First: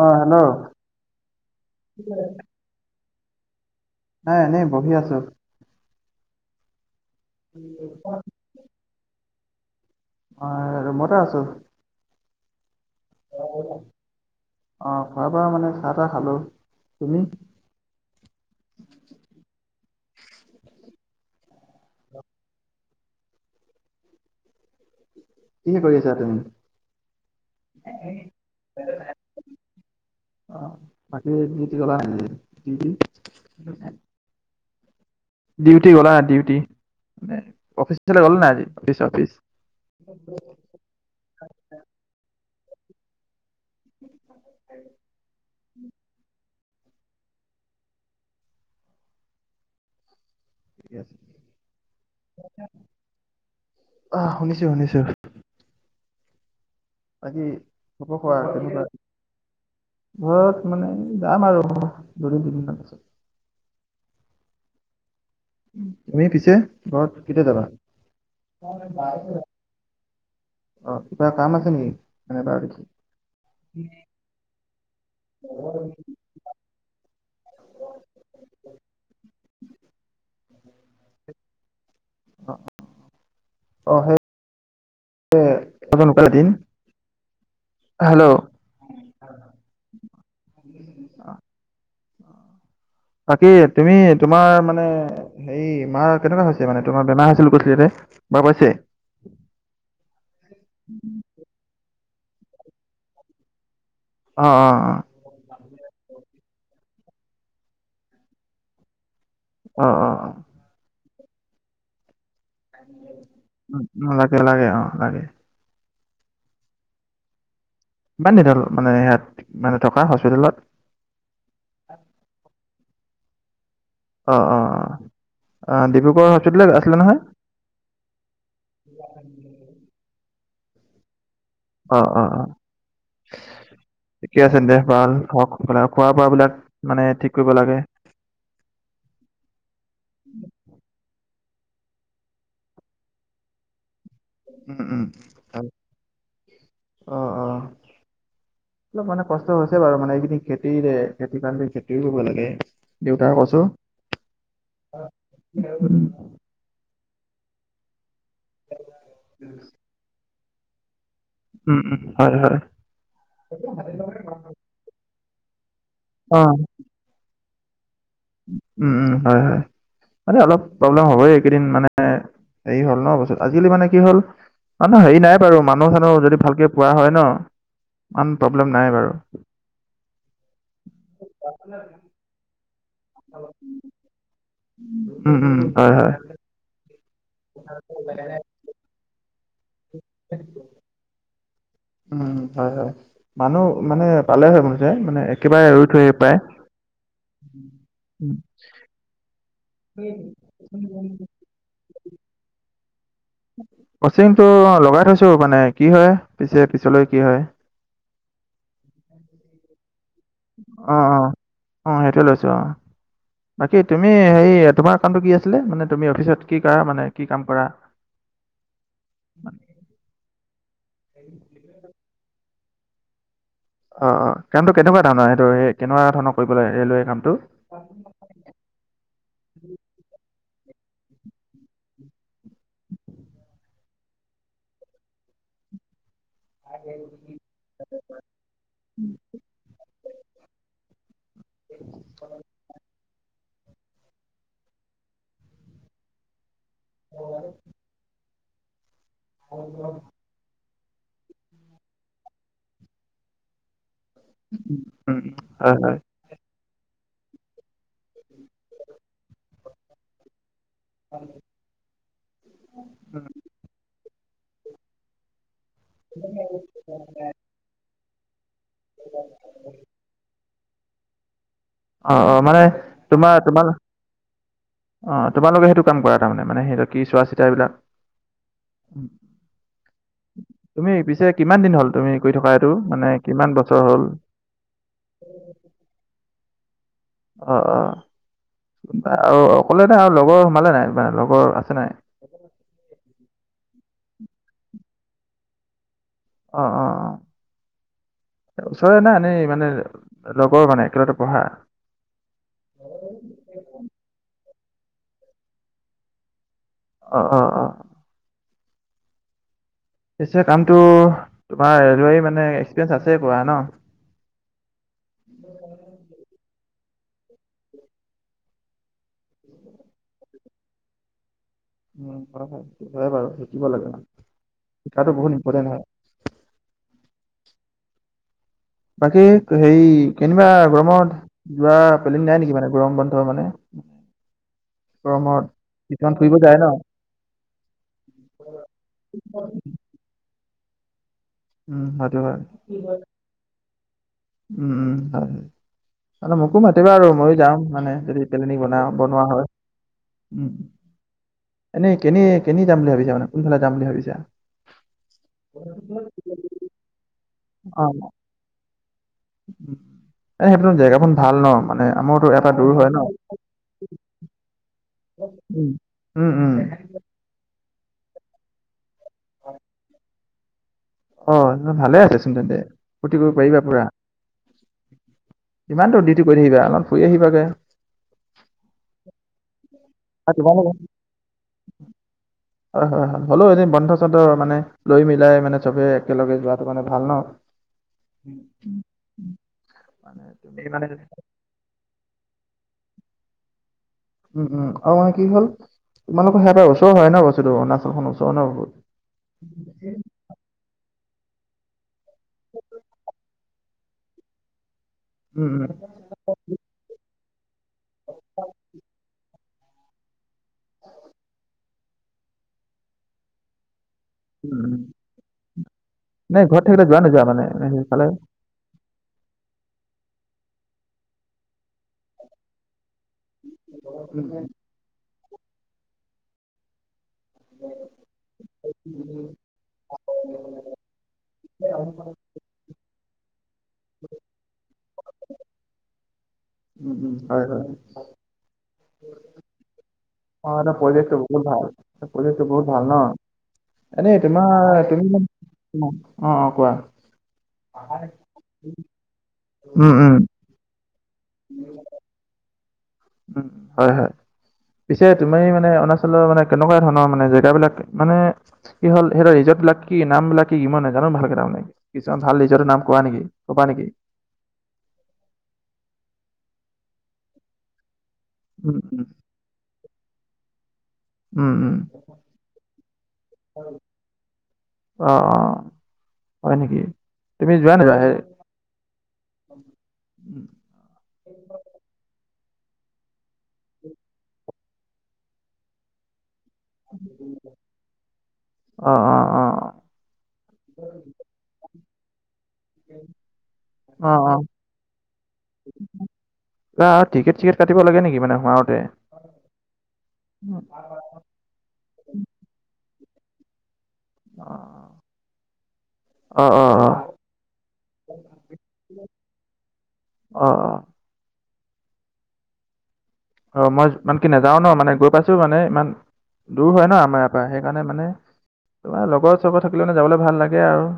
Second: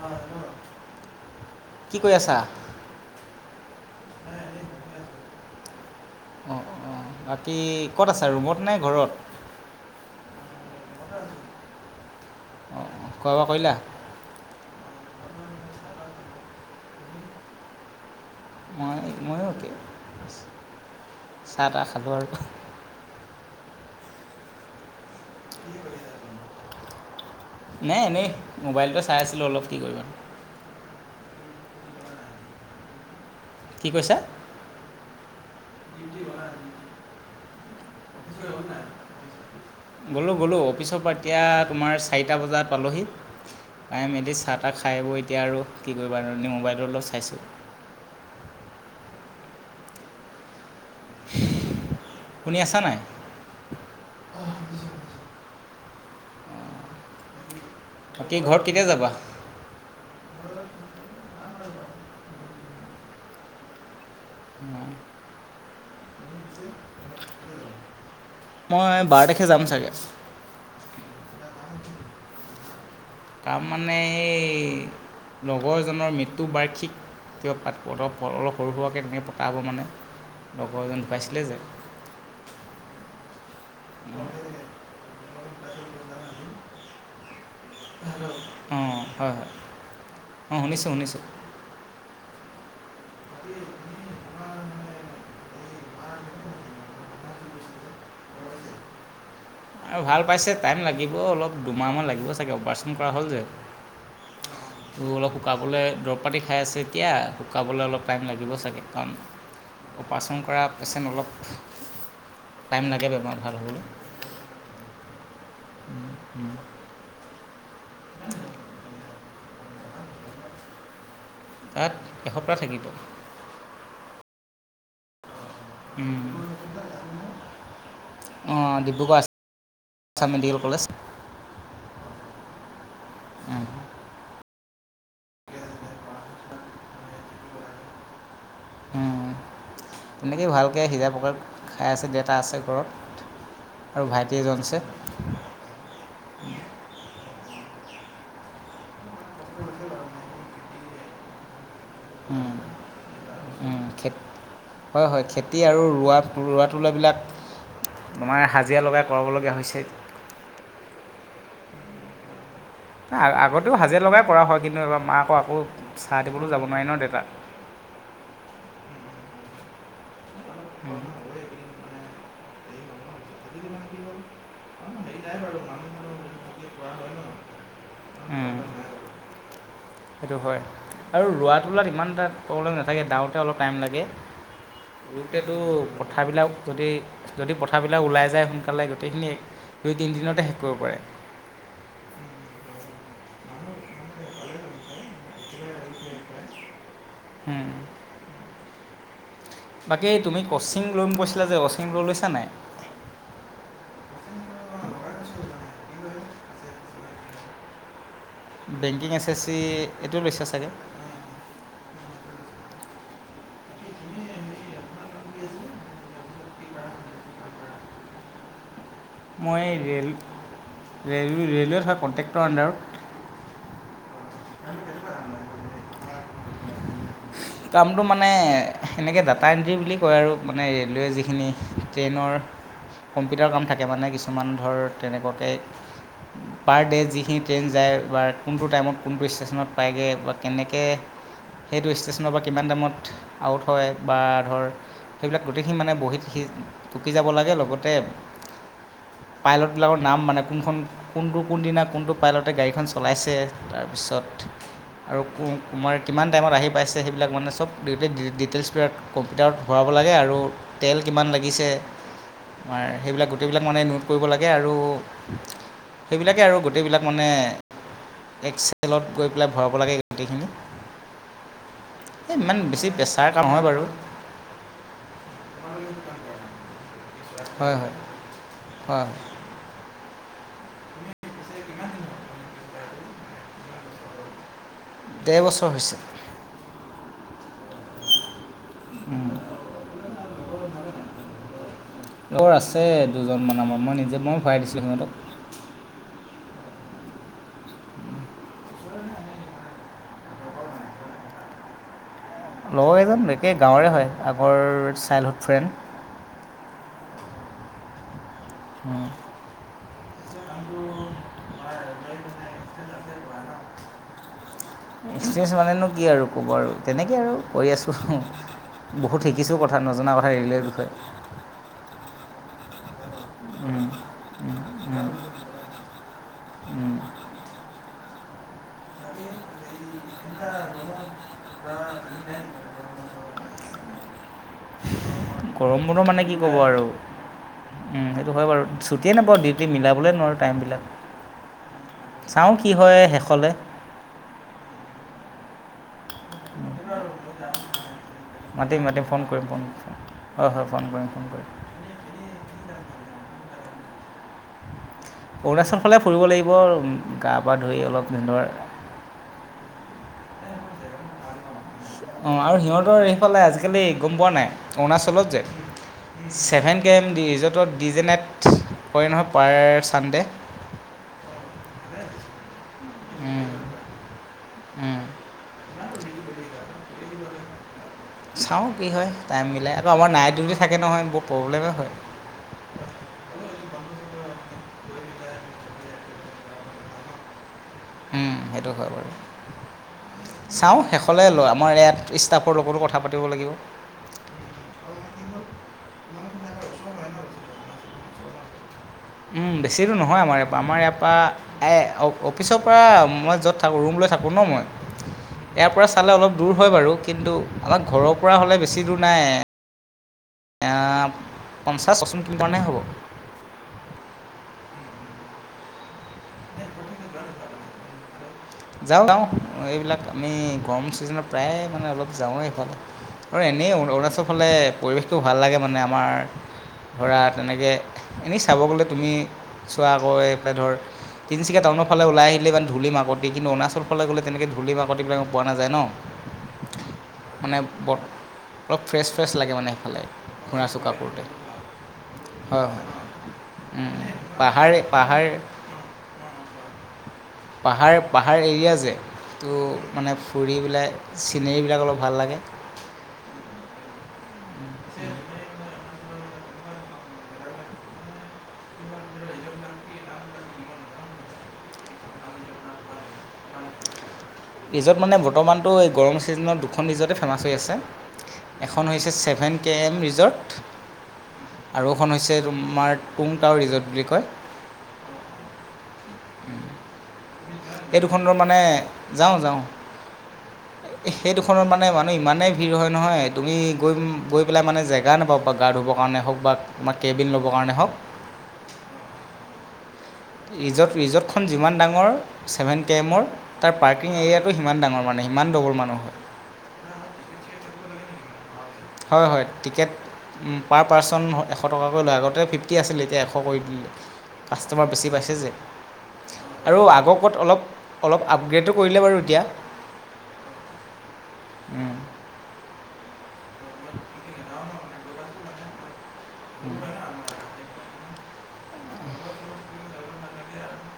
অ' hello. কি কৰি আছা নাই, এনেই বহি আছোঁ। অ-অ, বাকী ক'ত আছা? ৰুমত নে ঘৰত? মই ৰুমতেই আছোঁ। অহ। অ', খোৱা-বোৱা মানে চাহ-তাহ খালোঁ, তুমি? মই, ময়ো একে, চাহ-তাহ খালোঁ আৰু। কি কৰি আছা তুমি নাই এনেই, মোবাইলটো চাই আছিলোঁ অলপ, কি কৰিবা? অ', বাকি দিউটী গ'লা নাই আজি? দিউটী? কি কৈছা? ডিউটি গ'লা নাই? ডিউটি? মানে অফিচলে গ'লা নাই আজি? Office- office? গলোঁ গলোঁ, অফিচৰ পৰা এতিয়া তোমাৰ চাৰিটা বজাত পালোহি। পাই মেলি, চাহ-তাহ খাই বৈ, এতিয়া আৰু কি কৰিবা আৰু? এনেই মোবাইলটো অলপ চাইছোঁ। শুনি আছা নাই? অ', শুনিছোঁ শুনিছোঁ। বাকি খবৰ বাকী কোৱা, ঘৰত কেতিয়া কেনেকুৱা? যাবা ঘৰত মানে, যাম আৰু দুদিন-তিনিদিনৰ পিছত। [inaudible] তুমি পিছে, ঘৰত কেতিয়া যাবা? মই বাৰ তাৰিখে যাম চাগে। অ', কিবা কাম আছে নেকি? এনে [unintelligible] কাম মানে, এই লগৰজনৰ মৃত্যু বাৰ্ষিক [unintelligible] অলপ সৰু সুৰাকৈ তেনেকৈ পতা হ'ব মানে, লগৰজন ঢুকাইছিলে যে [unintelligible] অ', সেই [inaudible] হেল্ল' অ', হয় হয়, অ', শুনিছোঁ শুনিছোঁ। বাকী তুমি, তোমাৰ মানে হেৰি মাৰ কেনেকুৱা হৈছে? মানে তোমাৰ বেমাৰ হৈছিলে বূলি কৈছিলে দেউতাই, ভাল পাইছে? আৰু ভাল পাইছে, টাইম লাগিব অলপ, দুমাহমান লাগিব চাগে, অপাৰেচন কৰা হ'ল যে। অ', অ', তো অ'। অলপ শুকাবলৈ দৰৱ পাতি খাই আছে এতিয়া, শুকাবলৈ অলপ টাইম লাগিব চাগে, কাৰণ অ অ অ অপাৰেচন কৰা পেচেণ্ট অলপ, টাইম লাগে বেমাৰত ভাল হ'বলৈ উম, লাগে লাগে অ', লাগে। উম। কিমান দিন হ'ল? মানে ইয়াত মানে থকা, হস্পিতেলত? তাত এসপ্তাহ থাকিলো। অ', অ', অ', ডিব্ৰুগড়ৰ হস্পিটেলত আছিলে নহয়। অ', ডিব্ৰুগড়ত আছে আ [unintelligible] ছাম মেডিকেল কলেজ। অ', অ', অ'। ঠিকেই আছে দে, ভাল হওক, সোনকালে খোৱা বোৱাবিলাক মানে, ঠিক কৰিব লাগে। উম। তেনেকেই ভালকৈ সিজাই পকাই খাই আছে, দেউতা আছে ঘৰত। আৰু ভাইটি এজন আছে উম উম, ভাল, অ', অ'। অলপ মানে কষ্ট হৈছে বাৰু, মানে এইকেইদিন খেতি, খেতিৰ কাৰনে খেতিও ৰুব লাগে। দেউতাৰ কৈছোঁ। খে, হয় হয় খেতি আৰু ৰোৱা, উম ৰোৱা তোলা বিলাক তোমাৰ হাজিৰা লগাই, কৰাবলগীয়া হৈছে। উম, উম, হয়, হয়। আগতেও হাজিৰা লগাই কৰা হয়, কিন্তু এইবাৰ মাকো আকৌ চাহ অ দিবলৈও যাব নোৱাৰে ন দেউতাক। উম, উম, হয়, হয়, মানে অলপ প্ৰব্লেম হ'বই, এইকেইদিন মানে এ দেৰি হ'ল ন বস্তুতো, আজিকালি মানে কি হ'ল মানুহ হেৰি নাই বাৰু, মানুহ-চানুহ যদি ভালকে পোৱা হয় ন, ইমান প্ৰব্লেম নাই বাৰু। সেইটো হয়, আৰু ৰোৱা তোলাত ইমানতা প্ৰব্লেম নাথাকে, দাওঁতে অলপ টাইম লাগে, উম, গোতেটো উম, হয়, হয়, পথাৰ বিলাক যদি যদি পথাৰবিলাক ওলাই যায় সোনকালে, গোটেইখিনি দুই-তিনিদিনতে শেষ কৰিব পাৰে। উম, হয়, হয়। মানুহ মানে পালে হয়, অৱশ্য মানে একেবাৰে ৰুই থৈ আহিব পাৰে। [inaudible] বাকী তুমি কচিং লম কৈছিলা যে, কচিং লৈ লৈছা নাই। কছিংটো লগাই থৈছো মানে, কি হয় পিছে পিছলৈ কি হয়। Banking, S S C. এইটো [unintelligible] অ', অ', অ', সেইটো লৈছো অ'। বাকী তুমি, হেৰি তোমাৰ কামটো কি আছিলে? মানে তুমি অফিচত কি কৰা মানে কি কাম কৰা? মই ৰে'ল, ৰেল, ৰে'লৱেত হয়, কণ্ট্ৰেক্টৰ আণ্ডাৰত। অ', অ', কামটো কেনেকুৱা ধৰণৰ সেইটো? কেনেকুৱা ধৰণৰ কৰিব লাগে ৰেলৱে কামটো? কামটো মানে এেনেকৈ ডাটা এণ্ট্ৰি বুলি কয় আৰু, মানে ৰে'লৱে যিখিনি ট্ৰেইনৰ কম্পিউটাৰ কাম থাকে, মানে কিছুমান ধৰ তেনেকুৱাকে। পাৰ ডে' যিখিনি ট্ৰেইন যায় বা কোনটো টাইমত কোনটো ষ্টেশচনত পায়গৈ, বা কেনেকৈ সেইটো ষ্টেচন কিমান দামত আউট হয়, বা ধৰ সেইবিলাক গোটেইখিনি মানে বহীত সি টুকি যাব লাগে, লগতে পাইলট বিলাকৰ নাম মানে কোনখন কোনটো, কোনদিনা, কোনটো পাইলটে গাড়ীখন চলাইছে, তাৰপিছত উম, আৰু কু হয়, হয়। কুমাৰ। কিমান টাইমত আহি পাইছে, সেইবিলাক মানে চব ডিটেইলচ, বিলাক কম্পিউটাৰত ভৰাব লাগে আৰু তেল কিমান লাগিছে তোমাৰ সেইবিলাক, গোটেইবিলাক মানে নোট কৰিব লাগে, আৰু সেইবিলাকে আৰু গোটেইবিলাক মানে, এক্সচেলত গৈ পেলাই ভৰাব লাগে গোটেইখিনি। অ', এই অ', ইমান মানে বেছি প্ৰেছাৰ তোমাৰ কাম নহয় তোমাল বাৰু অ', তোমালোকে সেইটো কাম কৰা তাৰমানে মানে সেইটো। কি চোৱা-চিতা এইবিলাক। হয় হয় হয় হয় তুমি পিছে কিমান দিন হ'ল, তুমি কৰি থকা এইটো মানে কিমান বছৰ হ'ল? ডেৰ বছৰ হৈছে। অ', অ', আৰু অকলে নে আৰু লগৰ সোমালে নাই নে লগৰ আছে নে নাই। লগৰ আছে দুজনমান, আমাৰ মই নিজে মই ভৰাই দিছিলোঁ সিহঁতক। অ', অ', অ'। ওচৰৰে না এনেই মানে লগৰ মানে, একেলগতে পঢ়া লগৰ কেইজন একে গাঁৱৰে হয়, আগৰ চাইল্ডহুড ফ্ৰেণ্ড। অ', অ', অ'। [inaudible] পিছে কামটো তোমাৰ ৰেলৱে মানে, এক্সপিৰিয়েঞ্চ আছে কৰা ন। এক্সপিৰিয়েঞ্চ মানেনো কি আৰু ক'ব আৰু, তেনেকে আৰু কৰি আছো। বহুত শিকিছো, কথা নজনা কথা ৰেলৰ বিষয়ে। উম উ উ উ কৰা হয়, হয় বাৰু শিকিব লাগে শিকাতো বহুত ইম্পৰ্টেণ্ট হয়। হু হু হু হু হু উম উম বাকী তুই হেৰি ই ই ই ই। কেনিবা গৰমত যোৱা প্লেনিং নাই নেকি মানে গৰম বন্ধ মানে সি ই ই গৰমত ই ই গৰম বন্ধ কিছুমান মানে ফুৰিব কি ক'ব যায় ন আৰু সি ই ই আহ আহ হু হু হু হু উম সেইটো হয় বাৰু ছুটিয়ে নেপাওঁ ডিউটি মিলাব ক'লে নোৱাৰোঁ টাইমবিলাক উম হয়টো হয় চাওঁ কি হয় শেষলে। উম উম উ উ হয় হয়। তালে মোকো মাতিবা আৰু মইয়ো যাম মানে যদি প্লেনিং বনা মাতিম মাতিম ফোন বনোৱা কৰিম হয় ফোন কৰিম উ। হয় হয় ফোন কৰিম ফোন কৰিম। এনেই কেনে কেনে যাম বুলি ভাবিছা মানে কোনফালে যাম বুলি ভাবিছা? অৰুণাচল ফালে ফুৰিব লাগিব ৰ উম গা-পা ধুই অলপ নিৰ উম এ সেইবিলাক জেগাখন ভাল ন। মানে আমাৰতো অ ইয়াৰ পৰা আৰু দূৰ হয় ন সিহঁতৰ এইফালে আজিকালি গম পোৱা নাই অৰুণাচলত যে উম উম উম ছেভেন কে এম ৰিজৰ্টত ডিজে নাইট কৰে নহয় পাৰ চানডে'। অ অ অ, তেনে ভালে আছেচোন তেন্তে ফূৰ্তি কৰিব পাৰিবা পুৰা। হু হু হু হু উম উ হু হু হু উহ উহ। ইমান দূৰ ডিউটি কৰি থাকিবা অকমান ফুৰি আহিবাগে। চাওঁ কি হয় টাইম মিলাই আকৌ আমাৰ নাইট আৰু ডিউটি তোমালোক থাকে নহয় বহু প্ৰব্লেমেই হয়। [inaudible] হয় হয় হয়, হ'লেও এদিন বন্ধ-চন্ধ মানে লৈ মিলাই মানে চবে একেলগে যোৱাটো মানে ভাল ন। হ। উম উ উ, সেইটো হয় বাৰু মানে তুমি চাওঁ মানে শেষলৈ লওঁ আমাৰ ইয়াত ষ্টাফৰ লগতো কথা পাতিব লাগিব। উম উম, আৰু মানে কি হ'ল তোমালোকৰ সেয়াৰ পৰা ওচৰ হয় ন বস্তুটো নাচলখনৰ ওচৰ ন বহুত। উম উ উ, বেছি দূৰ নহয় আমাৰ ইয়াৰ পৰা আমাৰ ইয়াৰ পৰা এ এ অ অফিচৰ পৰা মই য'ত তাকো ৰুম লৈ থাকোঁ ন মই উম উম ইয়াৰ পৰা চালে অলপ দূৰ হয় বাৰু কিন্তু আমাক ঘৰৰ পৰা হ'লে বেছি দূৰ নাই এ এ এ। এ আ আ আ, পঞ্চাছ পচপন কিলোমিটাৰণে হ'ব। উম উ উ, উমহ, নাই ঘৰত থাকিলে যোৱা নোযোৱা মানে সেইফালে। যাওঁ যাওঁ এইবিলাক আমি গৰম ছিজনত প্ৰায়ে মানে অলপ যাওঁৱেই এইফালে। আৰু এনেই অৰু উম অৰুণাচল ফালে পৰিৱেশটো ভাল লাগে মানে আমাৰ ছিট ছিট। ধৰা তেনেকৈ এহ্ এনেই চাব গ'লে তুমি চোৱা আকৌ এইফালে ধৰ তিনিচুকীয়া টাউনৰফাল ওলাই আহিলে ইমান ধূলি মাকুম গে কিন্তু অৰুণাচল ফাললৈ গ'লে তেনেকে ধূলি-বাকতিবিলাক পোৱা নাযায় ন কু উম উম উম আপ হয় মানে হয় বত অলপ ফ্ৰেছ-ফ্ৰেছ লাগে মানে সেইফালে। অ ঘূৰা তাৰ চুকা পৰিৱেশটো কৰোঁতে বহুত ভাল। তাত পৰিৱেশটো হয় বহুত ভাল ন। হয় এনে পাহাৰ তোমাৰ তুমি পাহাৰ শুন অ অ কোৱা। পাহাৰ পাহাৰ এৰিয়া যে তো উম উম মানে হ হ। ফুৰি পেলাই চিনেৰিবিলাক অলপ ভাল লাগে। উম হয় হয়, পিছে তুমি মানে অনা ধৰিলোৱা মানে কেনেকুৱা ধৰণৰ মানে জেগা বিলাক মানে কি হল সেই ডখোৰৰ ৰিজৰ্টবিলাক কি নাম বিলাক কি মই নেজানো ভালকে তাৰ মানে। কিছুমান ভাল ৰিজৰ্টওৰ নাম কোৱা নেকি কবা নেকি? ৰিজৰ্ট মানে বৰ্তমানটো এই গৰম ছিজনত দুখন ৰিজৰ্টে ফেমাচ হৈ আছে উম এখন উম হৈছে ছেভেন কে এম ৰিজৰ্ট উম উম আৰু এখন হৈছে তোমাৰ টুং টাও ৰিজৰ্ট বুলি কয় অ অ হয় নেকি তুমি যোৱা নোযোৱা এই সেই দুখনৰ মানে যাওঁ যাওঁ সেই দুখনত মানে মানুহ ইমানেই ভিৰ হয় নহয় তুমি গৈ গৈ পেলাই মানে জেগা নাপাব বা গা ধুবৰ কাৰণে হওক বা তোমাৰ কেবিন ল'ব কাৰণে হওক অ অ অ ৰিজৰ্ট ৰিজৰ্টখন যিমান ডাঙৰ ছেভেন কে এমৰ তাৰ অ পাৰ্কিং অ এৰিয়াটো সিমান ডাঙৰ মানে সিমান ডবল মানুহ হয় কিবা আৱ টিকেট চিকেট কাটিব লাগে নেকি মানে সোমাওতে হয় হয় টিকেট উম পাৰ পাৰ্চন এশ টকাকৈ লৈ আগতে ফিফটি আছিলে এতিয়া এশ কৰি দিলে অ কাষ্টটমাৰ বেছি পাইছে যে অ অ আৰু আগক'ত অলপ অলপ আপগ্ৰেটো কৰিলে বাৰু এতিয়া অ অ উম অ মই ইমানকে নাযাও ন মানে গৈ পাইছো মানে ইমান দূৰ হয় ন আমাৰ ইয়াৰ পৰা সেইকাৰণে মানে তোমাৰ লগৰ চগৰ থাকিলে মানে যাবলে ভাল লাগে আৰু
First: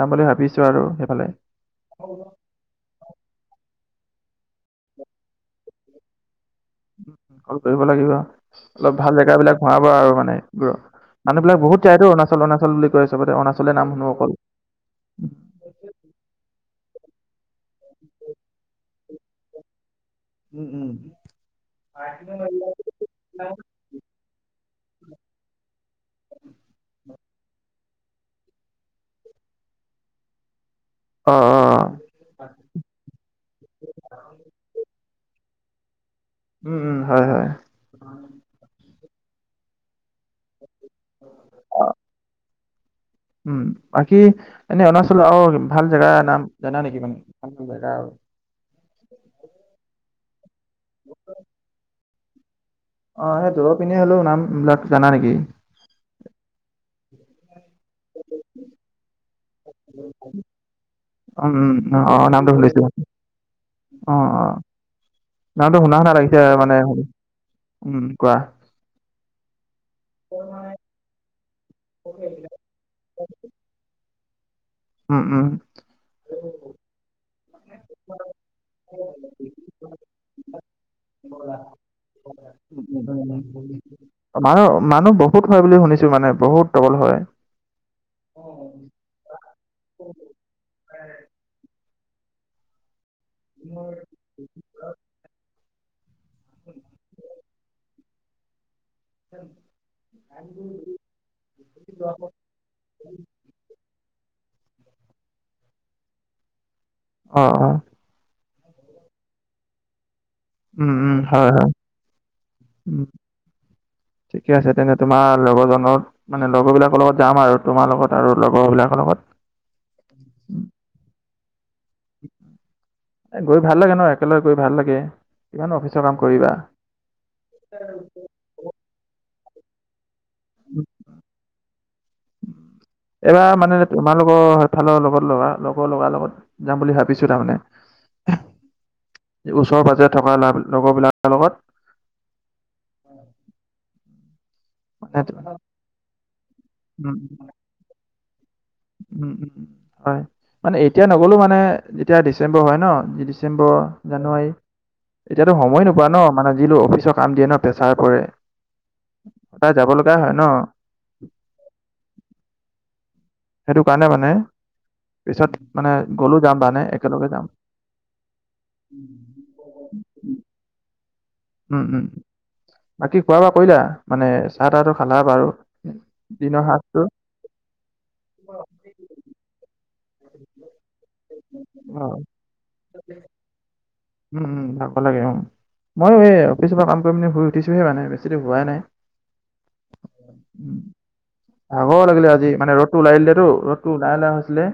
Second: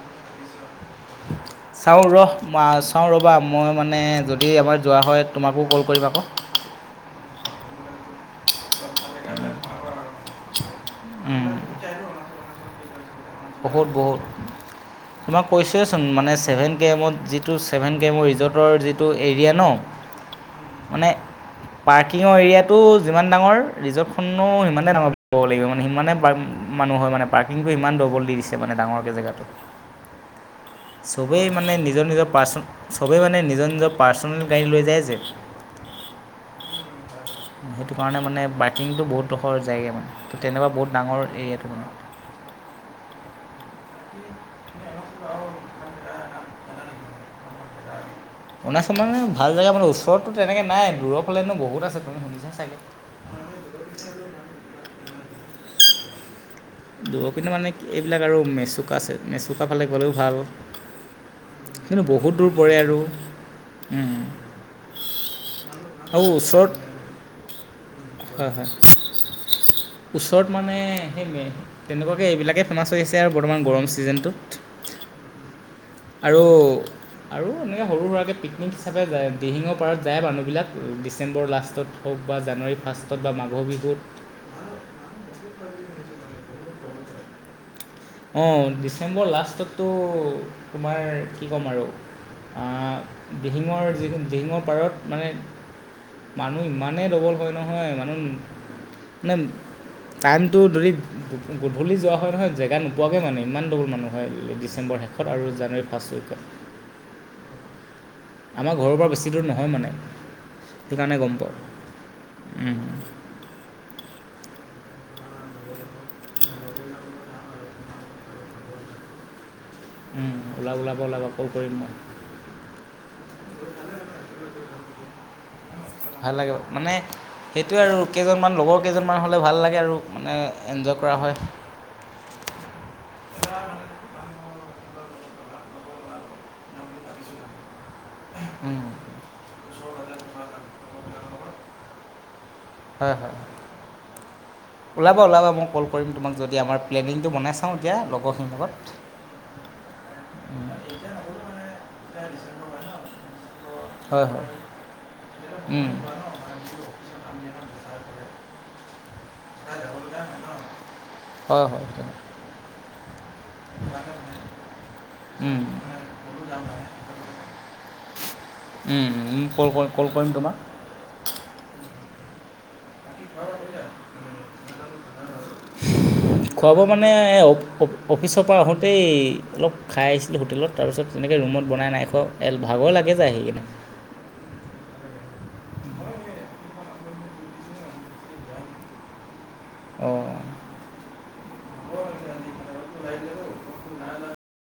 যাম বুলি ভাবিছো আৰু সেইফালে [unintelligible] চাওঁ ৰহ মা চাওঁ ৰ'বা মই মানে যদি আমাৰ যোৱা হয় তোমাকো কল কৰিম আক কল কৰিব লাগিব অলপ ভাল জেগা বিলাক ঘূৰাবা আৰু মানে এইবোৰ মানুহবিলাক বহুত যায়টো অৰুণাচল অৰুণাচল বুলি কয় চবতে অৰুণাচলে বহুত নাম শুনো বহুত অকল তোমাক কৈছোৱেচোন মানে চেভেন কে এমত যিটো চেভেন কে এমৰ ৰিজৰ্টৰ যিটো এৰিয়া ন উম উম। মানে পাৰ্কিঙৰ এৰিয়াটো যিমান ডাঙৰ ৰিজৰ্টখনো সিমানে ডাঙৰ বুলি কব লাগিব মানে সিমানে মানুহ হয় মানে পাৰ্কিংটো সিমান ডবল দি দিছে মানে ডাঙৰকে জেগাটো অ', চবেই মানে অ', নিজৰ নিজৰ পাৰ্চ চবেই মানে নিজৰ নিজৰ পাৰ্চনেল গাড়ী লৈ যায় যে উম উম হয় হয় সেইটো কাৰণে মানে পাৰ্কিংটো বহুত ডোখৰ যায়গে মানে তেনেকুৱা বহুত ডাঙৰ এৰিয়াটো মানে উম বাকী এনে অৰুণাচল আৰু ভাল জেগাৰ নাম জানা নেকি তুমি মানে ভাল জেগা আৰু অৰুণাচল মানে ভাল জেগা মানে ওচৰতো তেনেকে নাই দূৰ ফালে বহুত আছে তুমি শুনিছা চাগে অ সেই দূৰৰ পিনে হ'লো নাম বিলাক জানা নেকি দূৰৰ পিনে মানে এইবিলাক আৰু মেচুক আছে মেচুকা ফালে গ'লেও ভাল উম উম অ কিন্তু অ বহুত নামটো দূৰ পৰে শুনিছো আৰু অ অ নামটো শুনা শুনা আৰু লাগিছে ওচৰত মানে উম কোৱা হয় হয় ওচৰত মানে সেই তেনেকুৱাকে এইবিলাকেই ফেমাচ হৈ আছে আৰু বৰ্তমান গৰম ছিজনটোত উম উম আৰু আৰু এনেকৈ সৰু সুৰাকে পিকনিক হিচাপে যায় দিহিঙৰ পাৰত যায় মানুহবিলাক ডিচেম্বৰ লাষ্টত হওক বা জানুৱাৰী ফাৰ্ষ্টত বা মাঘৰ বিহুত মানুহ মানুহ বহুত হয় বুলি শুনিছো মানে বহুত ডবল হয় অ ডিচেম্বৰ লাষ্টত [unintelligible] তোমাৰ কি ক'ম আৰু আ দিহিঙৰ দিহিঙৰ পাৰত মানে। মানুহ ইমানেই ডবল হয় নহয় মানুহ। মানে টাইমটো ধৰি গধূলি যোৱা হয় নহয় জেগা। পোৱাকৈ মানে ইমান ডবল মানুহ হয় ডিচেম্বৰ শেষত আৰু জানুৱাৰী ফাৰ্ষ্ট উইকত। অ অ, আমাৰ ঘৰৰ পৰা বেছি দূৰ নহয় মানে। উম উম হয় হয়। উম। ঠিকে আছে তেন্ত তোমাৰ লগৰজনৰ। মানে লগৰবিলাকৰ লগত যাম আৰু তোমাৰ লগত আৰু লগৰবিলাকৰ লগত। ওলাব, ওলাব, ওলাব, কল কৰিম মই। গৈ ভাল লাগে ন একেলগে গৈ ভাল লাগে, কিমান অফিচৰ কাম ভাল কৰিবা। লাগে মানে সেইটোৱে আৰু কেইজনমান লগৰ কেইজনমান হ'লে ভাল লাগে আৰু মানে এনজয় কৰা হয়। এবাৰ মানে তোমালোকৰ সেইফালৰ লগত লগা লগৰ লৰা লগত যাম বুলি ভাবিছো তাৰমানে। ওচৰ পাজৰে থকা লগৰবিলাকৰ লগত। হয় হয়, মানে ওলাব ওলাবা মই কল কৰিম তোমাক যদি আমাৰ উম, প্লেনিংটো বনাই চাওঁ। এয়া লগৰ খিনি লগত। উম, উম, হয়। মানে এতিয়া নগ'লো মানে যেতিয়া ডিচেম্বৰ হয় ন! ডিচেম্বৰ, হয় জানুৱাৰী। হয় এতিয়াতো সময় উম, নোপোৱা ন! মানে যিলো অফিচত। কাম দিয়ে ন! প্ৰেছাৰ পৰে, সদায় যাব লগা হয় ন! হয়, হয়, হয়। সেইটো কাৰণে মানে, পিছত উম, মানে গ'লো যাম মানে একেলগে যাম। উম, উ কল কৰিম, কল কৰিম, তোমাক। উম, উম, বাকী খোৱা বোৱা কৰিলা? মানে চাহ-তাহটো খালা বাৰু। দিনৰ খোৱা-বোৱা সাঁজটো মানে অপ, অপ। অফিচৰ পৰা আহোঁতেই অলপ খাই আহিছিলোঁ হোটেলত। তাৰপিছত তেনেকৈ ৰুমত বনাই নাই অ', খোৱা, এল ভাগৰ লাগে যায় সেই কিনে। উম, উম ভাগ লাগে উম। ময়ো এই অফিচৰ পৰা কাম কৰিম পিনি শুই উঠিছোহে মানে বেছি দেৰি হোৱাই নাই। অ, ভাগৰ লাগিলে আজি, মানে ৰ'দ টো ওলাই দিলেটো ৰ'দতটো ওলাই লওলাই হৈছিলে।